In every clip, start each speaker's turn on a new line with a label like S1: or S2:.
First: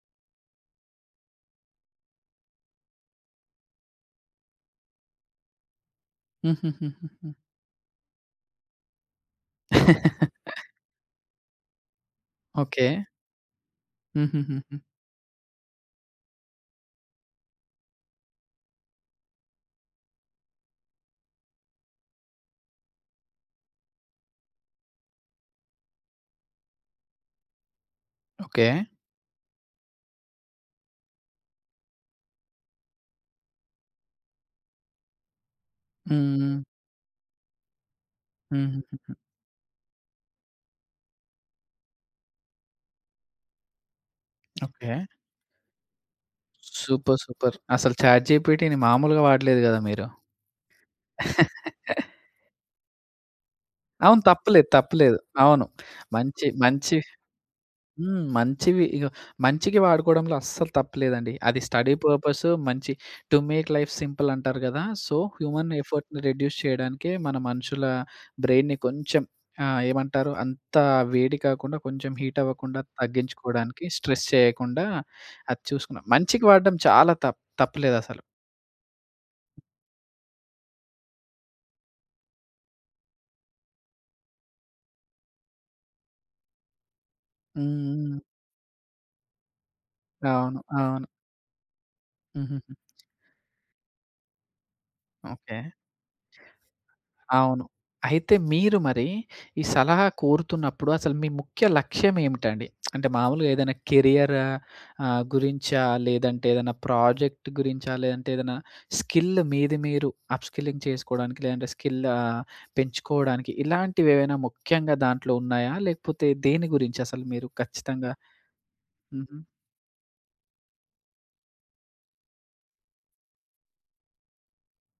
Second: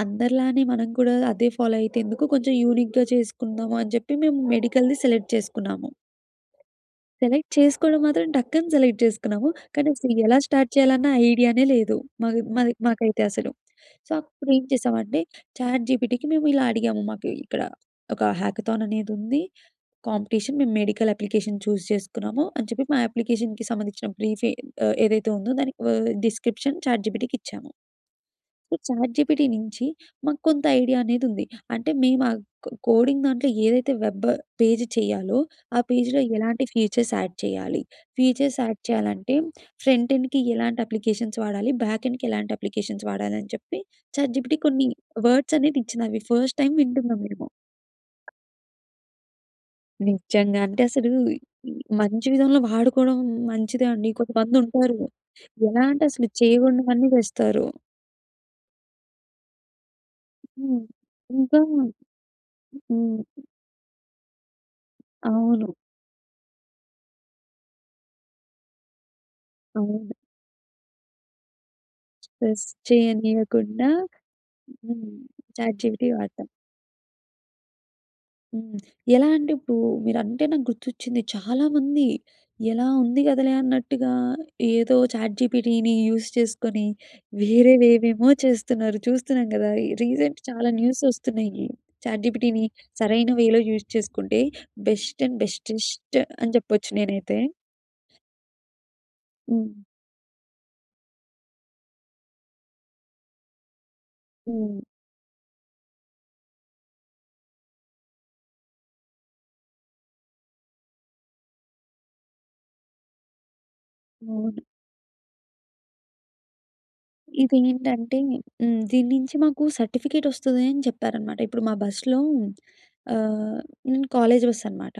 S1: అందరిలానే మనం కూడా అదే ఫాలో అయితే ఎందుకు. కొంచెం యూనిక్‌గా చేసుకుందాము అని చెప్పి, మేము మెడికల్‌ది సెలెక్ట్ చేసుకున్నాము.
S2: హుహుహుహుహు.
S1: సెలెక్ట్ చేసుకోవడం మాత్రం టక్కని సెలెక్ట్ చేసుకున్నాము. కానీ, అస్సల ఎలా స్టార్ట్ చేయాలన్న ఐడియా‌నే లేదు. మాకు మది
S2: ఓకే.
S1: మాకైతే అసలు. సో, అప్పుడు ఏం
S2: హుహూహూహు.
S1: చేసామంటే, చాట్‌జీపీటీ‌కి మేము ఇలా అడిగాము. మాకు ఇక్కడ ఒక హ్యాకథాననేది ఉంది. కాంపిటీషన్ మేము మెడికల్ అప్లికేషన్ చూజ్ చేసుకున్నాము. అని చెప్పి మా అప్లికేషన్‌కి సంబంధించిన బ్రీఫె ఆహ్, ఏదైతే ఉందో దానికి ఆహ్, డిస్క్రిప్షన్ చాట్‌జీపీటీ‌కి ఇచ్చాము.
S2: ఓకే.
S1: చాట్‌జీపీటీ‌ నుంచి, మాకు కొంత ఐడియా అనేది ఉంది. అంటే, మేము ఆ కో కోడింగ్ దాంట్లో ఏదైతే వెబ్, పేజ్ చేయాలో, ఆ పేజ్‌లో
S2: హ్మ్.
S1: ఎలాంటి ఫీచర్స్ యాడ్ చేయాలి. ఫీచర్స్ యాడ్
S2: హుహుహుహు.
S1: చేయాలంటే, ఫ్రంట్ ఎండ్‌కి ఎలాంటి అప్లికేషన్స్ వాడాలి. బ్యాక్ ఎండ్‌కి ఎలాంటి అప్లికేషన్స్ వాడాలి. అని చెప్పి చాట్‌జీపీటీ‌ కొన్ని
S2: ఓకే.
S1: వర్డ్స్ అనేది ఇచ్చినవి ఫస్ట్ టైమ్
S2: సూపర్,
S1: వింటున్నాం మేము.
S2: సూపర్. అసలు చాట్‌జీపీటీ‌ని మాములుగా వాడలేదు గదా మీరు.
S1: నిజంగా. అంటే అసలు మంచి విధంగా వాడుకోవడం మంచిదే అండి.
S2: అవును.
S1: కొంతమంది
S2: తప్పులేదు. తప్పు
S1: ఉంటారు.
S2: లేదు. అవును.
S1: ఎలా అంటే, అసలు
S2: మంచి, మంచి
S1: చేయకూడనివన్నీ చేస్తారు.
S2: హ్మ్. మంచివి ఇగో మంచికి వాడుకోవడంలో అస్సలు
S1: హ్మ్.
S2: తప్పు లేదండి. అది
S1: ఇంకానా.
S2: స్టడీ పర్పస్సు మంచి
S1: హ్మ్.
S2: టు మేక్ లైఫ్ సింపుల్ అంటారు కదా! సో, హ్యూమన్
S1: అవును.
S2: ఎఫర్ట్‌ని రెడ్యూస్ చేయడానికే మన మనుషుల బ్రెయిన్‌ని కొంచెం ఆహ్,
S1: అవును.
S2: ఏమంటారు అంత వేడి కాకుండా కొంచెం హీట్
S1: స్ట్రెస్
S2: అవ్వకుండా తగ్గించుకోవడానికి
S1: చేయనీయకుండా
S2: స్ట్రెస్ చేయకుండా
S1: హ్మ్.
S2: అది చూసుకున్నాం.
S1: చాట్‌జీపీటీ‌
S2: మంచికి
S1: వాడతాం.
S2: వాడడం చాలా తప్పు తప్పు లేదు అసలు.
S1: హ్మ్. ఎలా అంటే, ఇప్పుడు మీరంటే నాకు గుర్తొచ్చింది. చాలామంది ఎలా ఉంది కదలే అన్నట్టుగా, ఏదో చాట్‌జీపీటీ‌ని యూస్ చేసుకొని వేరే
S2: హుహు.
S1: వేవేమో చేస్తున్నారు. చూస్తున్నాం గదా! రీసెంట్
S2: అవును.
S1: చాలా
S2: అవును.
S1: న్యూసొస్తున్నాయి. చాట్‌జీపీటీ‌ని
S2: హూహూహు.
S1: సరైన వేలో యూస్ చేసుకుంటే, బెస్ట్ అండ్
S2: ఓకే.
S1: బెటెస్ట్ అని చెప్పొచ్చు నేనైతే.
S2: అవును. అయితే మీరు మరి, ఈ
S1: హ్మ్.
S2: సలహా కోరుతున్నప్పుడు అసలు మీ ముఖ్య లక్ష్యం ఏమిటండి. అంటే, మామూలుగా ఏదైనా కెరియరా
S1: హ్మ్.
S2: ఆహ్, గురించా? లేదంటే, ఏదన్నా ప్రాజెక్ట్ గురించా? లేదంటే, ఏదైనా స్కిల్ మీద, మీరు అప్‌స్కిల్లింగ్ చేసుకోవడానికి లేదంటే స్కిల్ ఆహ్, పెంచుకోవడానికి ఇలాంటివి ఏవైనా
S1: అవును.
S2: ముఖ్యంగా దాంట్లో ఉన్నాయా? లేకపోతే, దేని గురించి అసలు మీరు? ఖచ్చితంగా
S1: ఇదేంటంటే హ్మ్. దీని నుంచి
S2: హుహు.
S1: మాకు సర్టిఫికేటొస్తుంది అని చెప్పారనమాట. ఇప్పుడు మా బస్సులో ఆహ్, నేను కాలేజ్ బస్సనమాట.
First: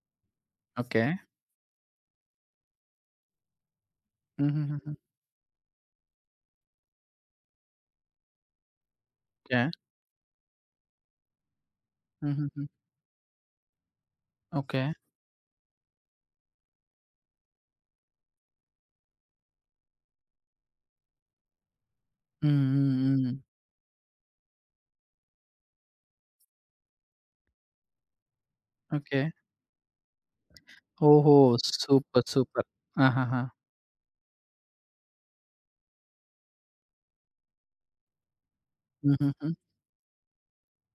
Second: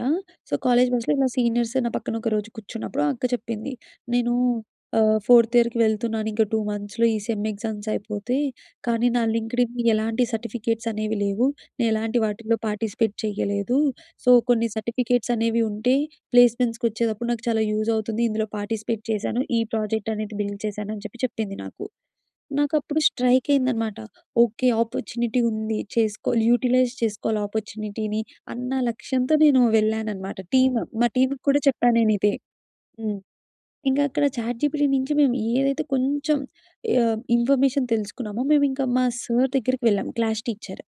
S1: So, college
S2: okay.
S1: బస్సులో ఇలా సీనియర్స్ నా పక్కన ఒకరోజు కూర్చున్నప్పుడు అక్క చెప్పింది. "నేను
S2: హుహుహుహు.
S1: ఆహ్, ఫోర్త్ ఇయర్‌కి వెళ్తున్నాను ఇంకా, 2 మంత్స్‌లో ఈ సెమ్ ఎగ్జామ్స్ అయిపోతే. కానీ, నా
S2: ఓకే.
S1: లింక్డ్ఇన్ ఎలాంటి సర్టిఫికేట్సనేవి లేవు. నేను ఎలాంటి వాటిలో
S2: హూహూహు.
S1: పార్టిసిపేట్ చేయలేదు. సో, కొన్ని
S2: ఓకే.
S1: సర్టిఫికేట్సనేవి ఉంటే, ప్లేస్మెంట్స్‌కొచ్చేటప్పుడు నాకు చాలా యూజ్ అవుతుంది. ఇందులో పార్టిసిపేట్ చేశాను. ఈ ప్రాజెక్ట్ అనేది బిల్డ్ చేశాను," అని చెప్పి చెప్పింది నాకు.
S2: హ్మ్,
S1: నాకు
S2: హ్మ్,
S1: అప్పుడు
S2: హ్మ్.
S1: స్ట్రైకైందనమాట. ఓకే, ఆపర్చునిటీ ఉంది. చేసుకోవాలి యుటిలైజ్ చేసుకోవాలి ఆపర్చునిటీని. అన్న
S2: ఓకే.
S1: లక్ష్యంతో నేను వెళ్ళానన్నమాట. టీమ్ మా
S2: ఓహో!
S1: టీమ్‌కి కూడా చెప్పాను నేను
S2: సూపర్,
S1: ఇదే.
S2: సూపర్.
S1: హ్మ్.
S2: ఆహాహా!
S1: ఇంకా అక్కడ చాట్‌జీపీటీ‌ నుంచి మేము ఏదైతే కొంచెం ఆహ్, ఇన్ఫర్మేషన్ తెలుసుకున్నామో, మేము ఇంకా మా సార్
S2: హుహుహు.
S1: దగ్గరికి వెళ్ళాం క్లాస్ టీచర్.